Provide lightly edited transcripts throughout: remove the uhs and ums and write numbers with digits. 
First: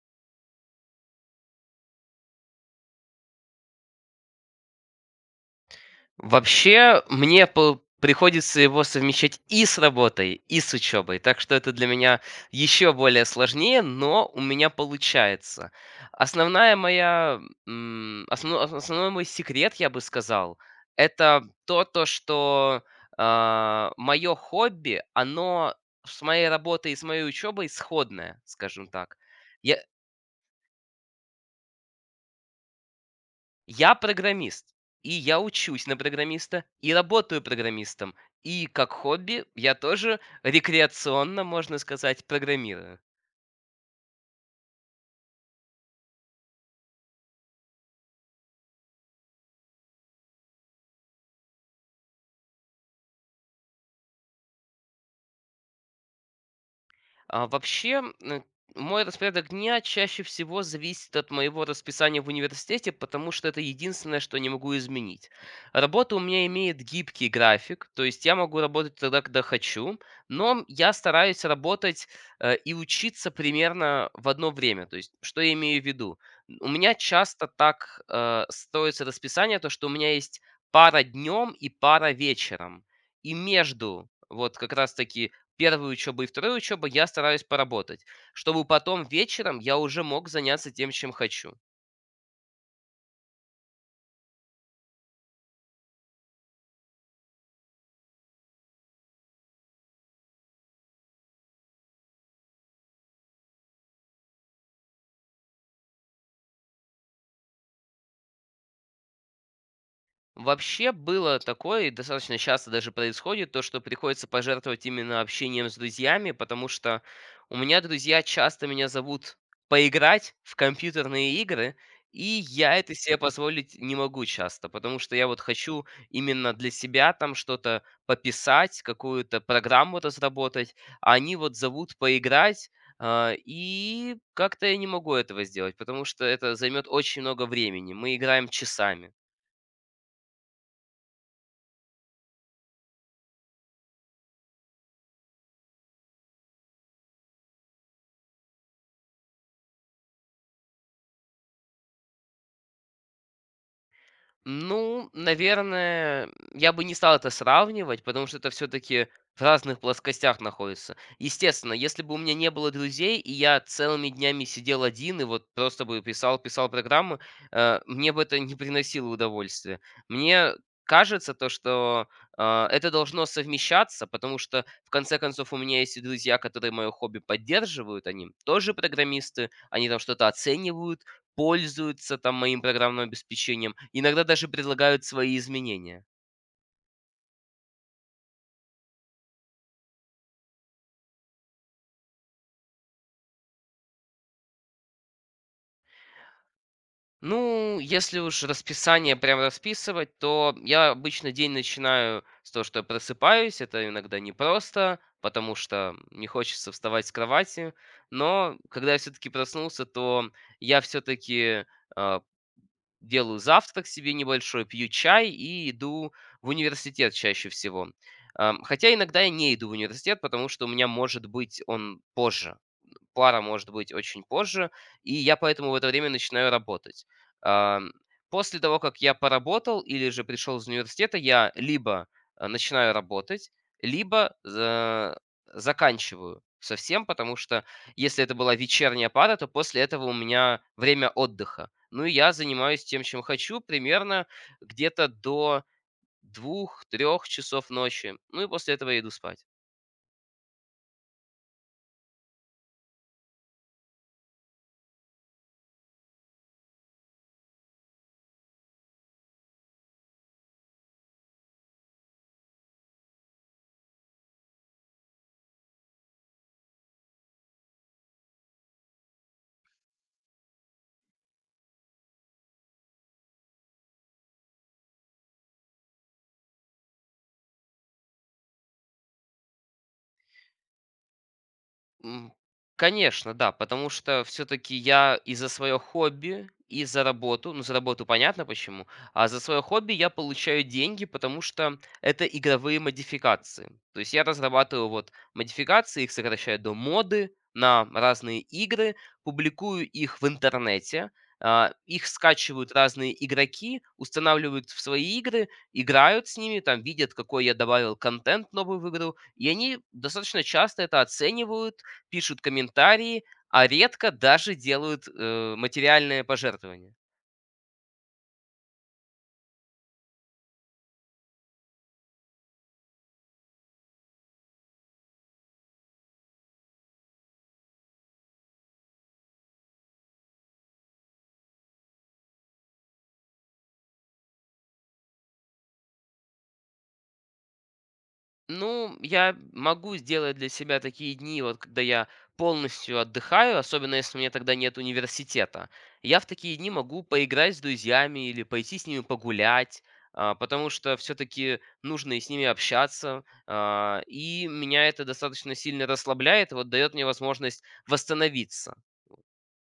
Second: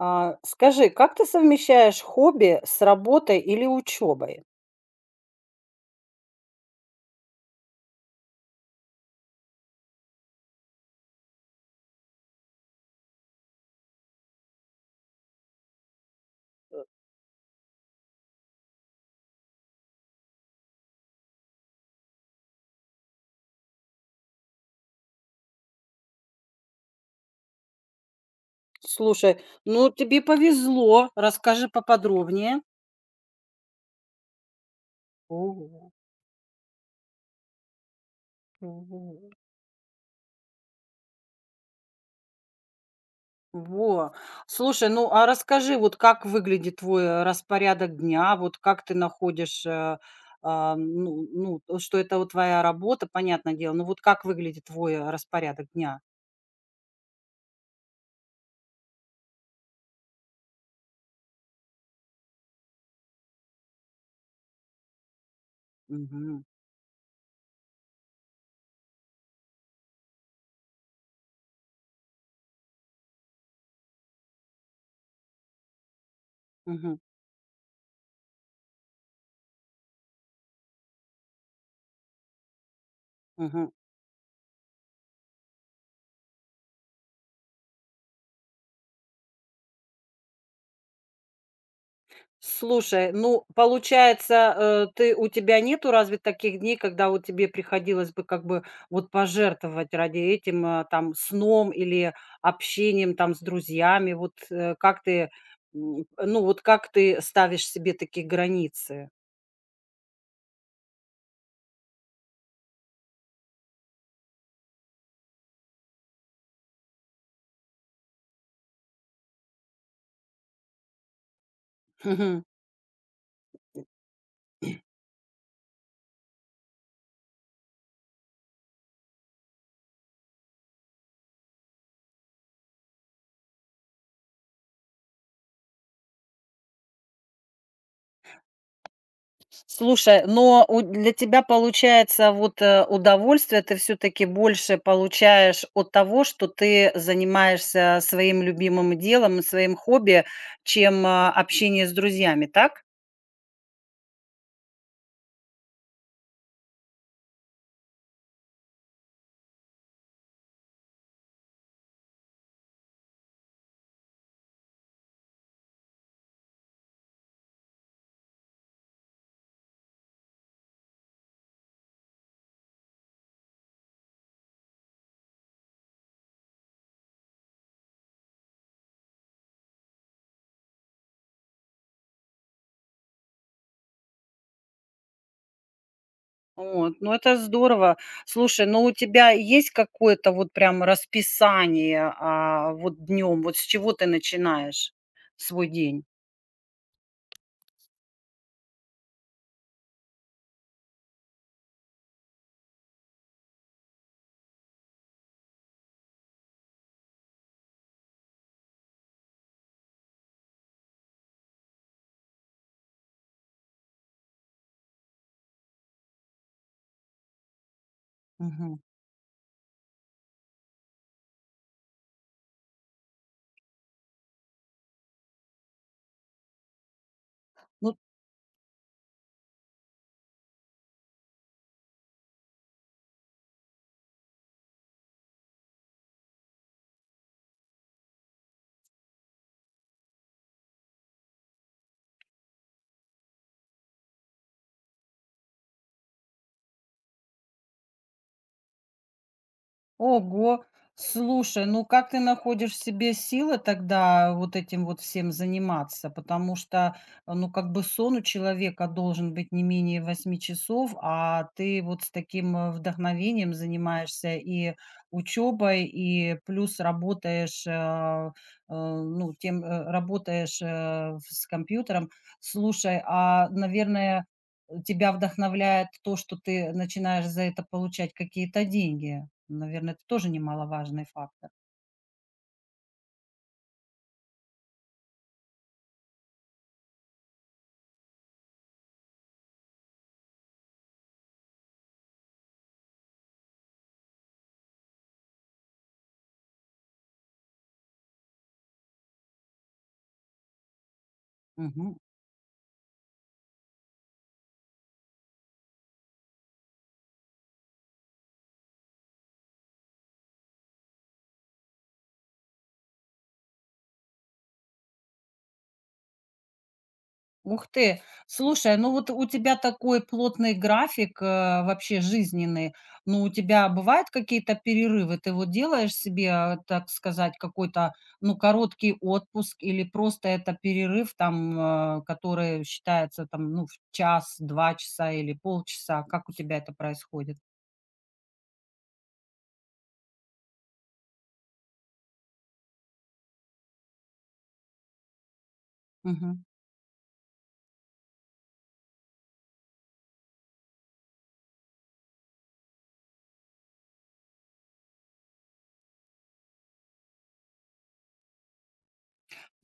А, скажи, как ты совмещаешь хобби с работой или учебой? Вообще, мне по приходится его совмещать и с работой, и с учебой, так что это для меня еще более сложнее, но у меня получается. Основная моя, м, основно ос- основной мой секрет, я бы сказал, это то, что мое хобби, оно с моей работой и с моей учебой сходное, скажем так. Слушай, Я ну тебе повезло, расскажи поподробнее. Я программист, и я учусь Ого, на программиста, и работаю программистом, и как ого. хобби я тоже рекреационно, можно сказать, программирую. Во. Слушай, ну а расскажи, вот как выглядит твой распорядок дня, вот как ты находишь, а, ну, то, что это вот твоя работа, понятное дело, но вот как выглядит твой распорядок дня? Вообще, мой распорядок дня чаще всего зависит от моего расписания в университете, потому что это единственное, что я не могу изменить. Работа у Мгм. меня имеет гибкий график, то есть я могу работать тогда, когда хочу, но я стараюсь работать и учиться примерно в одно время. То есть, что я имею в виду? У меня Мгм. часто так строится расписание, то что у меня есть пара днем и пара вечером. И Мгм. между вот как раз-таки первой учебы и второй учебы я стараюсь поработать, чтобы потом вечером я уже мог заняться тем, чем хочу. Слушай, ну, получается, э, ты у тебя нету разве таких дней, когда вот тебе приходилось бы как бы вот пожертвовать ради этим, там, сном или общением там с друзьями? Вот, ну, вот как ты ставишь себе такие границы? Вообще было такое, и достаточно часто даже происходит, то, что приходится пожертвовать именно общением с друзьями, потому что у меня друзья часто меня зовут поиграть в компьютерные игры, и я это себе позволить не могу часто, потому что я вот хочу именно для себя там что-то пописать, какую-то программу разработать, а они вот зовут поиграть, и как-то я не могу этого сделать, потому что это займет очень много времени. Мы играем часами. Слушай, но у для тебя получается вот, удовольствие ты все таки больше получаешь от того, что ты занимаешься своим любимым делом и своим хобби, чем, а, общение с друзьями, так? Ну, наверное, я бы не стал это сравнивать, потому что это все-таки в разных плоскостях находится. Естественно, если бы у меня не было друзей, и я целыми днями сидел один и вот просто бы писал, писал программы, мне бы это не приносило удовольствия. Мне кажется то, что это должно совмещаться, потому что, в конце концов, у меня есть и друзья, которые мое хобби поддерживают, они тоже программисты, они там что-то оценивают, пользуются там моим программным обеспечением, иногда даже предлагают свои изменения. Вот, ну это здорово. Слушай, но у тебя есть какое-то вот прям расписание, а, вот днем? Вот с чего ты начинаешь свой день? Ну, если уж расписание прям расписывать, то я обычно день начинаю с того, что я просыпаюсь. Это иногда непросто, потому что не хочется вставать с кровати. Но когда я все-таки проснулся, то я все-таки делаю завтрак себе небольшой, пью чай и иду в университет чаще всего. Мгм. Хотя иногда я не иду в университет, потому что у меня может быть он позже. Пара может быть очень позже, и я поэтому в это время начинаю работать. Ам, Ну. После того, как я поработал или же пришел из университета, я либо начинаю работать, либо заканчиваю совсем, потому что если это была вечерняя пара, то после этого у меня время отдыха. Ну и я занимаюсь тем, чем хочу, примерно где-то до 2-3 часов ночи. Ну и после этого я иду спать. Ого! Слушай, ну как ты находишь в себе силы тогда вот этим вот всем заниматься? Потому что, ну, как бы сон у человека должен быть не менее 8 часов, а ты вот с таким вдохновением занимаешься и учебой, и плюс работаешь, ну, тем, работаешь с компьютером. Слушай, а, наверное, тебя вдохновляет то, что ты начинаешь за это получать какие-то деньги. Наверное, это тоже немаловажный фактор. М, Конечно, да, потому что все таки я и за своё хобби, и за работу, ну, за работу понятно почему, а за свое хобби я получаю деньги, потому что это игровые модификации. То есть я разрабатываю вот модификации, их сокращаю до моды на разные игры, публикую их в интернете, Мгм. их скачивают разные игроки, устанавливают в свои игры, играют с ними, там видят, какой я добавил контент новый в игру, и они достаточно часто это оценивают пишут комментарии, а редко даже делают материальные пожертвования. Ух ты! Слушай, ну вот у тебя такой плотный график, вообще жизненный. Но у тебя бывают какие-то перерывы? Ты вот делаешь себе, а, так сказать, какой-то, ну, короткий отпуск или просто это перерыв, там, который считается, там, ну, в час, 2 часа или полчаса? Как у тебя это происходит? Ну, я могу сделать для себя такие дни, вот когда я полностью отдыхаю, особенно если у меня тогда нет университета. Я в такие дни могу поиграть с друзьями или пойти с ними погулять, потому что все-таки нужно и с ними общаться. И меня это достаточно сильно расслабляет, вот дает мне возможность восстановиться.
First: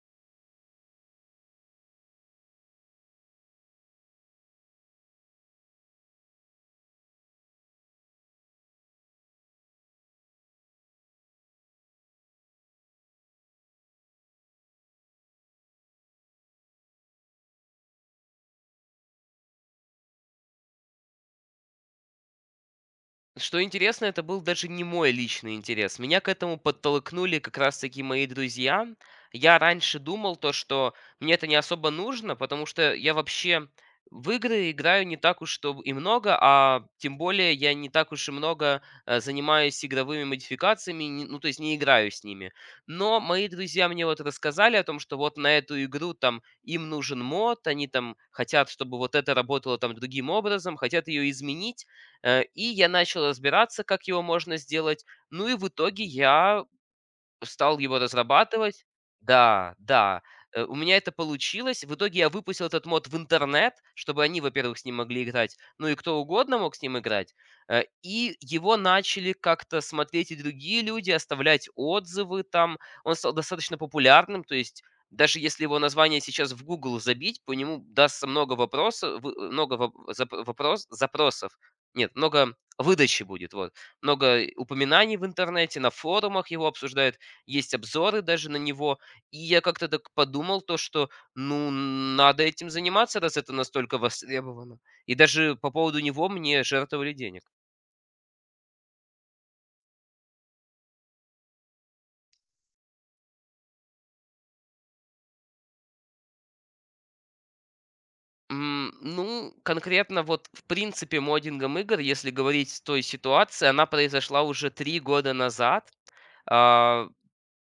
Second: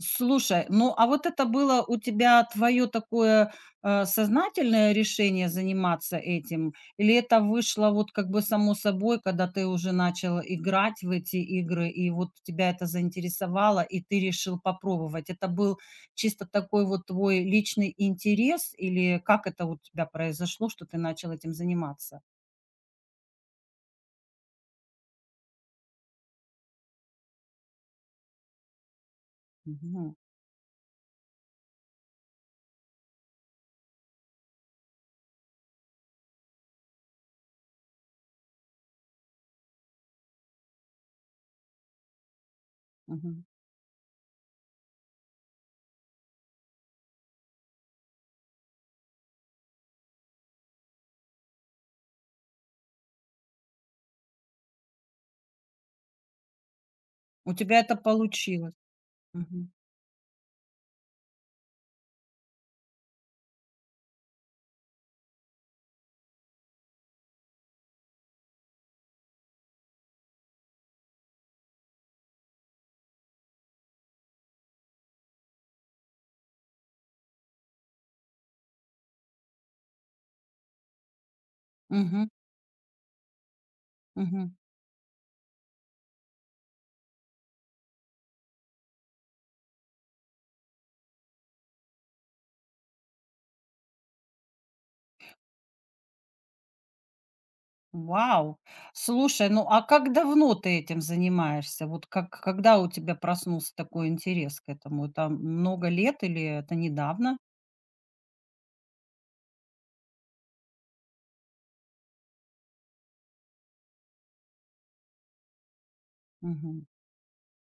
Слушай, ну а вот это было у тебя твое такое сознательное решение заниматься этим? Или это вышло вот как бы само собой, когда ты уже начал играть в эти игры, и вот тебя это заинтересовало, и ты решил попробовать? Это был чисто такой вот твой личный интерес, или как это у тебя произошло, что ты начал этим заниматься? Что интересно, это был даже не мой личный интерес. Меня к этому подтолкнули как раз-таки мои друзья. Я раньше Мгм. думал то, что мне это не особо нужно, потому что я вообще в игры играю не так уж чтоб и много, а тем более я не так уж и много занимаюсь игровыми модификациями, ну то есть не играю с ними. Но Мгм. мои друзья мне вот рассказали о том, что вот на эту игру там им нужен мод, они там хотят, чтобы вот это работало там другим образом, хотят ее изменить. И я начал разбираться, как его можно сделать. Ну и в итоге я У стал тебя это его получилось. разрабатывать. Мгм. Да, да. У меня это получилось. В итоге я выпустил этот мод в интернет, чтобы они, во-первых, с ним могли играть, ну и кто угодно мог с ним играть. И его начали как-то смотреть и другие люди, оставлять отзывы там. Он стал достаточно популярным, то есть даже если его название сейчас в Google забить, по нему дастся много вопросов, вы- много воп- зап- вопрос, запросов. Нет, Мгм. много выдачи будет, вот. Много Мгм. упоминаний в интернете, на форумах его обсуждают. Есть обзоры даже на него. И я как-то так подумал то, что, ну, надо этим заниматься, раз это настолько востребовано. И даже по поводу него мне жертвовали денег. Вау! Слушай, ну а как давно ты этим занимаешься? Вот как когда у тебя проснулся такой интерес к этому? Это много лет или это недавно? Ну, конкретно вот в принципе моддингом игр, если говорить с той ситуации, она произошла уже 3 года назад. Мгм. А,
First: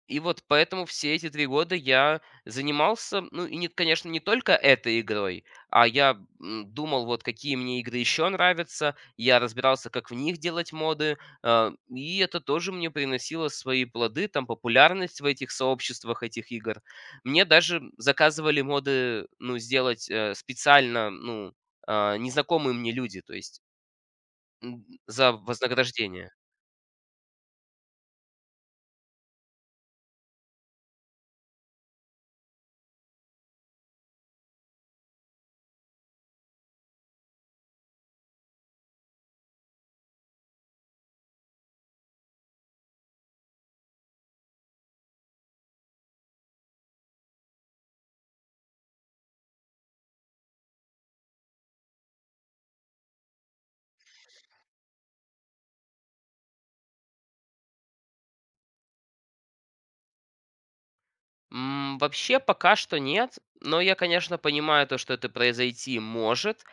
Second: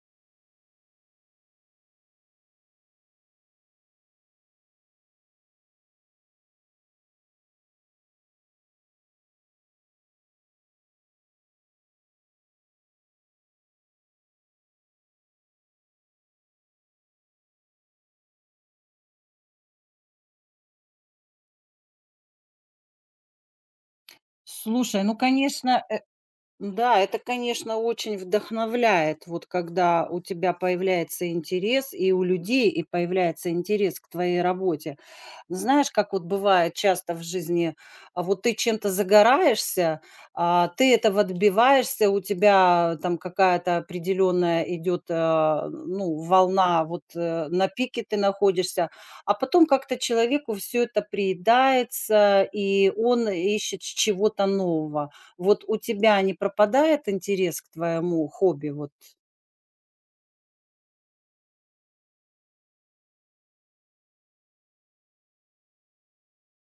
И вот поэтому все эти 3 года я занимался, ну, и нет, конечно, не только этой игрой, а я, думал, вот какие мне игры еще нравятся, я разбирался, как в них делать моды, и это тоже мне приносило свои плоды, там популярность в этих сообществах этих игр. Мне даже заказывали моды, ну, сделать, специально, ну, незнакомые мне люди, то есть, Слушай, ну, за конечно, вознаграждение. да, это, конечно, очень вдохновляет, вот когда у тебя появляется интерес и у людей, и появляется интерес к твоей работе. Знаешь, как вот бывает часто в жизни, а вот ты чем-то загораешься, а, ты этого добиваешься, у тебя там какая-то определенная идет, а, ну, волна, вот на пике ты находишься, а потом как-то человеку все это приедается, и он ищет с чего-то нового. Вот у тебя не пропадает интерес к твоему хобби? Вот. Вообще пока что нет, но я, конечно, понимаю то, что это произойти может,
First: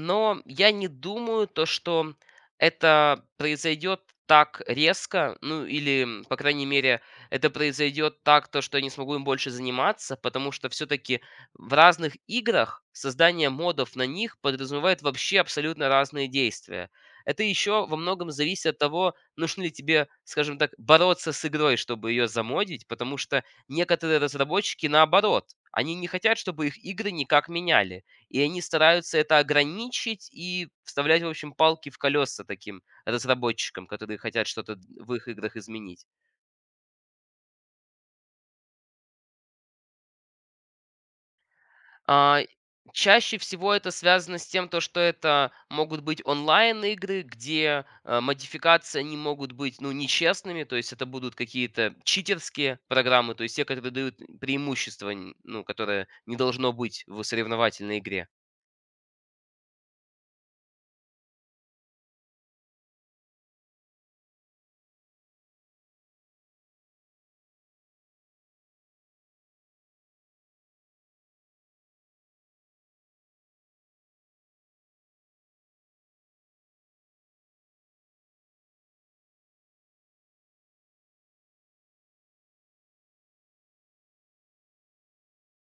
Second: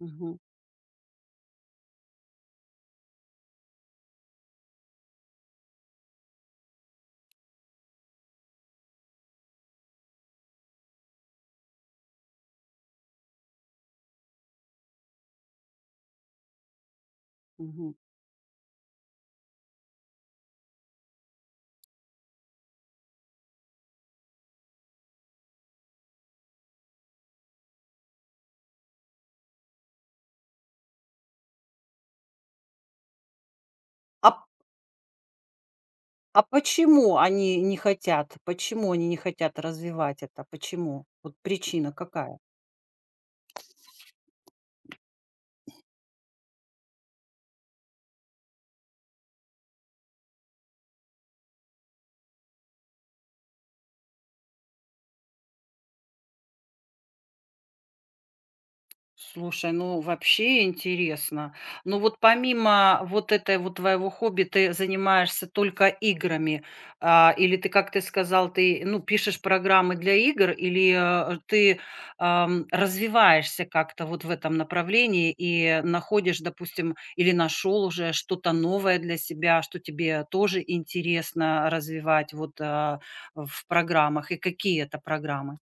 Мгм, я не думаю то, что это произойдет так резко, ну или, по крайней мере, это произойдет так, то, что я не смогу им больше заниматься, потому что все-таки в разных играх создание модов на них подразумевает вообще абсолютно разные действия. Это еще мгм. во многом зависит от того, нужно ли тебе, скажем так, бороться с игрой, чтобы ее замодить, потому что некоторые разработчики, наоборот, они не хотят, чтобы их игры никак меняли, и они стараются это ограничить и вставлять, в общем, палки в колеса таким разработчикам, которые А хотят что-то в их играх изменить. А почему они не хотят? Почему они не хотят развивать это? Почему? Вот причина какая? А, Чаще всего это связано с тем, то, что это могут быть онлайн-игры, где модификации они могут быть ну, нечестными, то есть это будут какие-то читерские программы, то есть те, которые дают преимущество, ну, которое не должно быть в соревновательной игре. Слушай, ну вообще интересно. Ну вот помимо вот этой вот твоего хобби, ты занимаешься только играми, а, или ты, как ты сказал, ты, ну, пишешь программы для игр, или ты развиваешься как-то вот в этом направлении и находишь, допустим, или нашел уже что-то новое для себя, что тебе тоже интересно развивать вот а, в программах, и какие это программы?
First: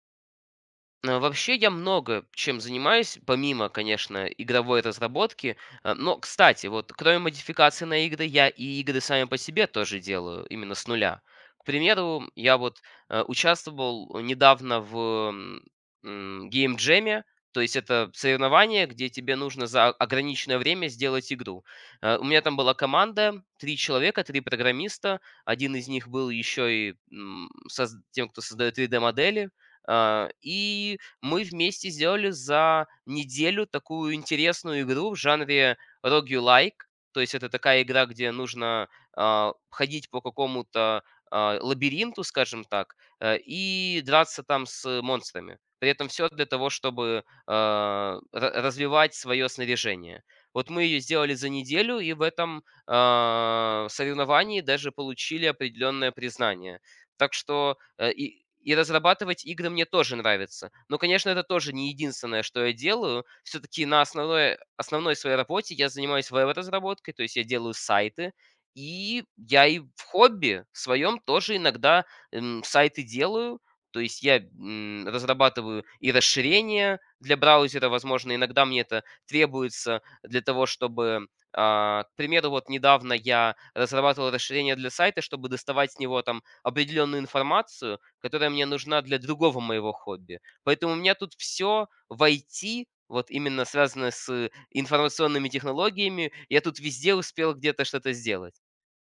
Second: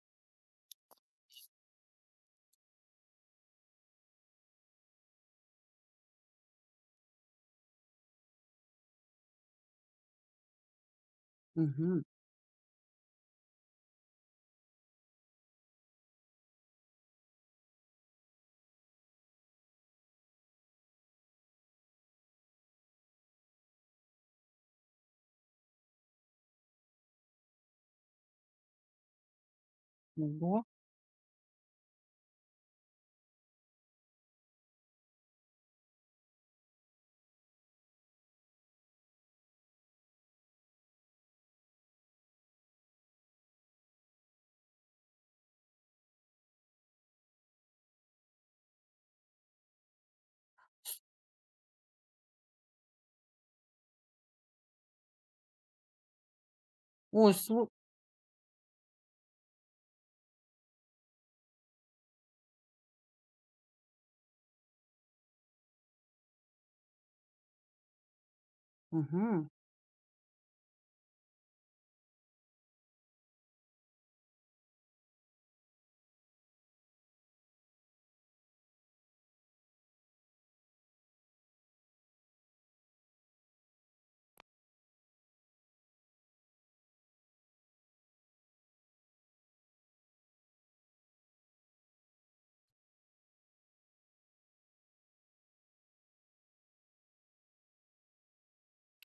Вообще я много чем занимаюсь, помимо, конечно, игровой разработки. Но, кстати, вот кроме модификации на игры, я и игры сами по себе тоже делаю, именно с нуля. К Мгм. примеру, я вот участвовал недавно в геймджеме, то есть это соревнование, где тебе нужно за ограниченное время сделать игру. У меня там была команда, 3 человека, 3 программиста. Один из них был еще и тем, кто создает 3D-модели. Ого. И мы вместе сделали за неделю такую интересную игру в жанре roguelike. То есть это такая игра, где нужно ходить по какому-то лабиринту, скажем так, и драться там с монстрами. При этом все для того, чтобы развивать свое снаряжение. Вот мы ее сделали за неделю, и в этом соревновании даже получили определенное признание. Ой, Так слу- что и разрабатывать игры мне тоже нравится. Но, конечно, это тоже не единственное, что я делаю. Все-таки на основной, основной своей работе я занимаюсь веб-разработкой, то есть я делаю сайты. И Мгм. я и в хобби своем тоже иногда сайты делаю. То есть я разрабатываю и расширения для браузера, возможно, иногда мне это требуется для того, чтобы, к примеру, вот недавно я разрабатывал расширение для сайта, чтобы доставать с него там определенную информацию, которая мне нужна для другого моего хобби. Поэтому у меня тут все в IT, вот именно связанное с информационными технологиями, я тут везде успел где-то что-то сделать.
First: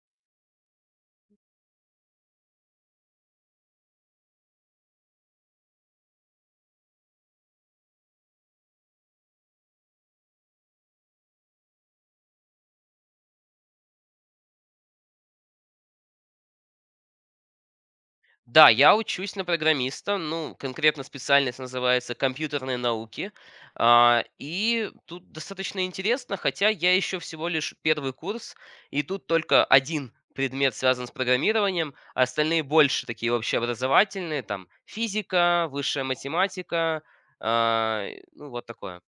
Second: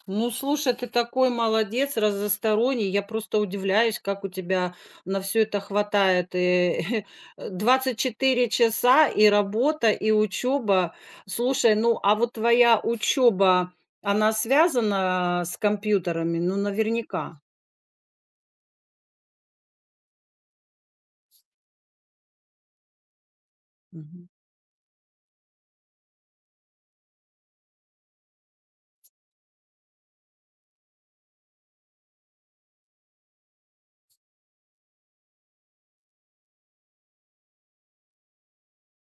Ну, слушай, ты такой молодец, разносторонний. Я просто удивляюсь, как у тебя на все это хватает. И 24 часа, и работа, и учеба. Слушай, ну, а вот твоя учеба, она связана с компьютерами? Ну, наверняка. Да, я учусь на программиста, ну, конкретно специальность называется компьютерные науки. Мгм. И тут достаточно интересно, хотя я еще всего лишь первый курс, и тут только один предмет связан с программированием, а остальные больше такие общеобразовательные, там физика, высшая математика, а, ну, вот такое.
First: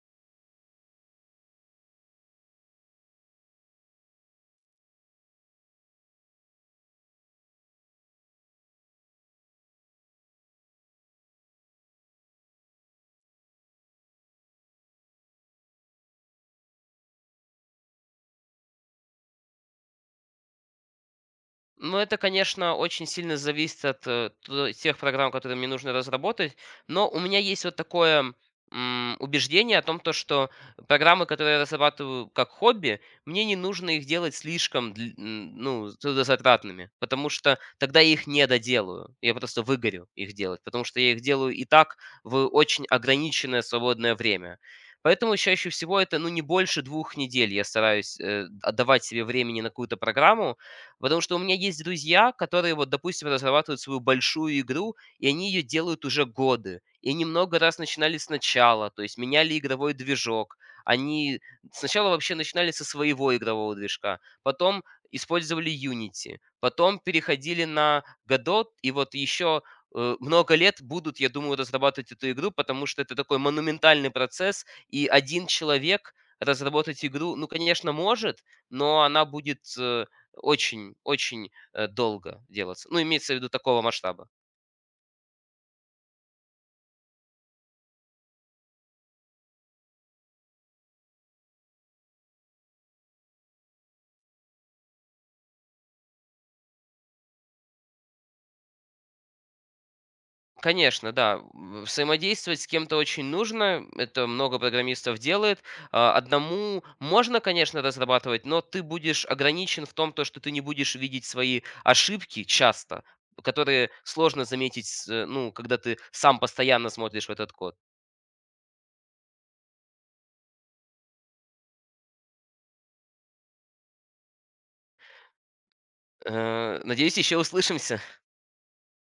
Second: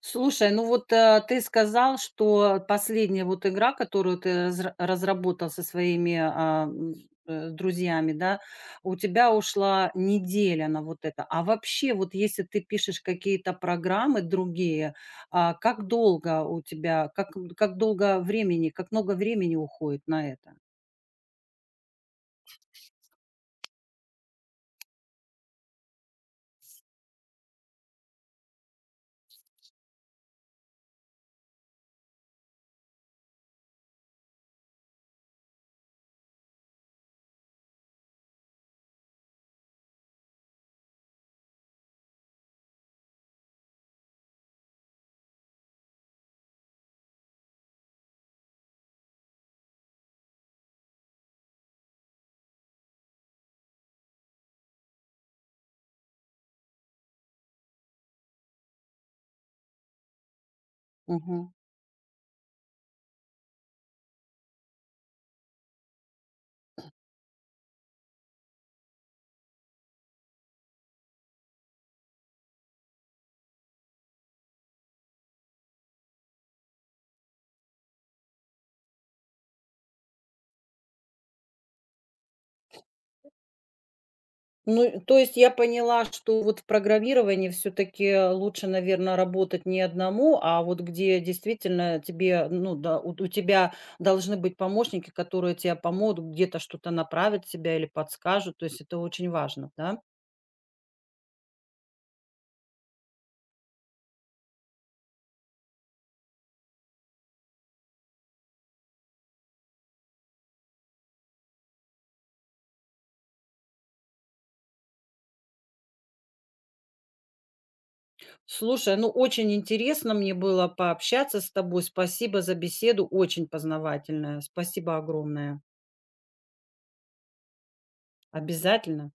Слушай, ну вот, ты сказал, что последняя вот игра, которую ты разработал со своими, друзьями, да, у тебя ушла неделя на вот это. А вообще, вот если ты пишешь какие-то программы другие, а, как долго у тебя, как, м, как долго времени, как много времени уходит на это? Ну, это, конечно, очень сильно зависит от тех программ, которые мне нужно разработать, но у меня есть вот такое убеждение о том, то, что программы, которые я разрабатываю как хобби, мне не нужно их делать слишком ну, трудозатратными, потому что тогда я их не доделаю, я просто выгорю их делать, потому что я их делаю и так в очень ограниченное свободное время. Поэтому чаще всего это, ну, не больше 2 недель я стараюсь отдавать себе времени на какую-то программу, потому что у меня есть друзья, которые, вот, допустим, разрабатывают свою большую игру, и они ее делают уже годы. И они много раз начинали сначала, то есть меняли игровой движок. Они сначала вообще начинали со своего игрового движка, потом использовали Unity, потом переходили на Godot, и вот еще много лет будут, я думаю, разрабатывать эту игру, потому что это такой монументальный процесс, и один человек разработать игру, ну, конечно, может, но она будет очень, очень, долго делаться. Ну, имеется в виду такого масштаба. Ну, то есть я поняла, что вот в программировании все-таки лучше, наверное, работать не одному, а вот где действительно тебе, ну да, у тебя должны быть помощники, которые тебе помогут, где-то что-то направят тебя или подскажут. То есть это очень важно, да? Конечно, да, взаимодействовать с кем-то очень нужно. Это много программистов делает. Одному можно, конечно, разрабатывать, но ты будешь ограничен в том, то, что ты не будешь видеть свои ошибки часто, которые сложно заметить, с ну, когда ты сам постоянно смотришь в этот код. Слушай, ну очень интересно мне было пообщаться с тобой. Спасибо за беседу, очень познавательная. Спасибо огромное. Надеюсь, еще услышимся. Обязательно.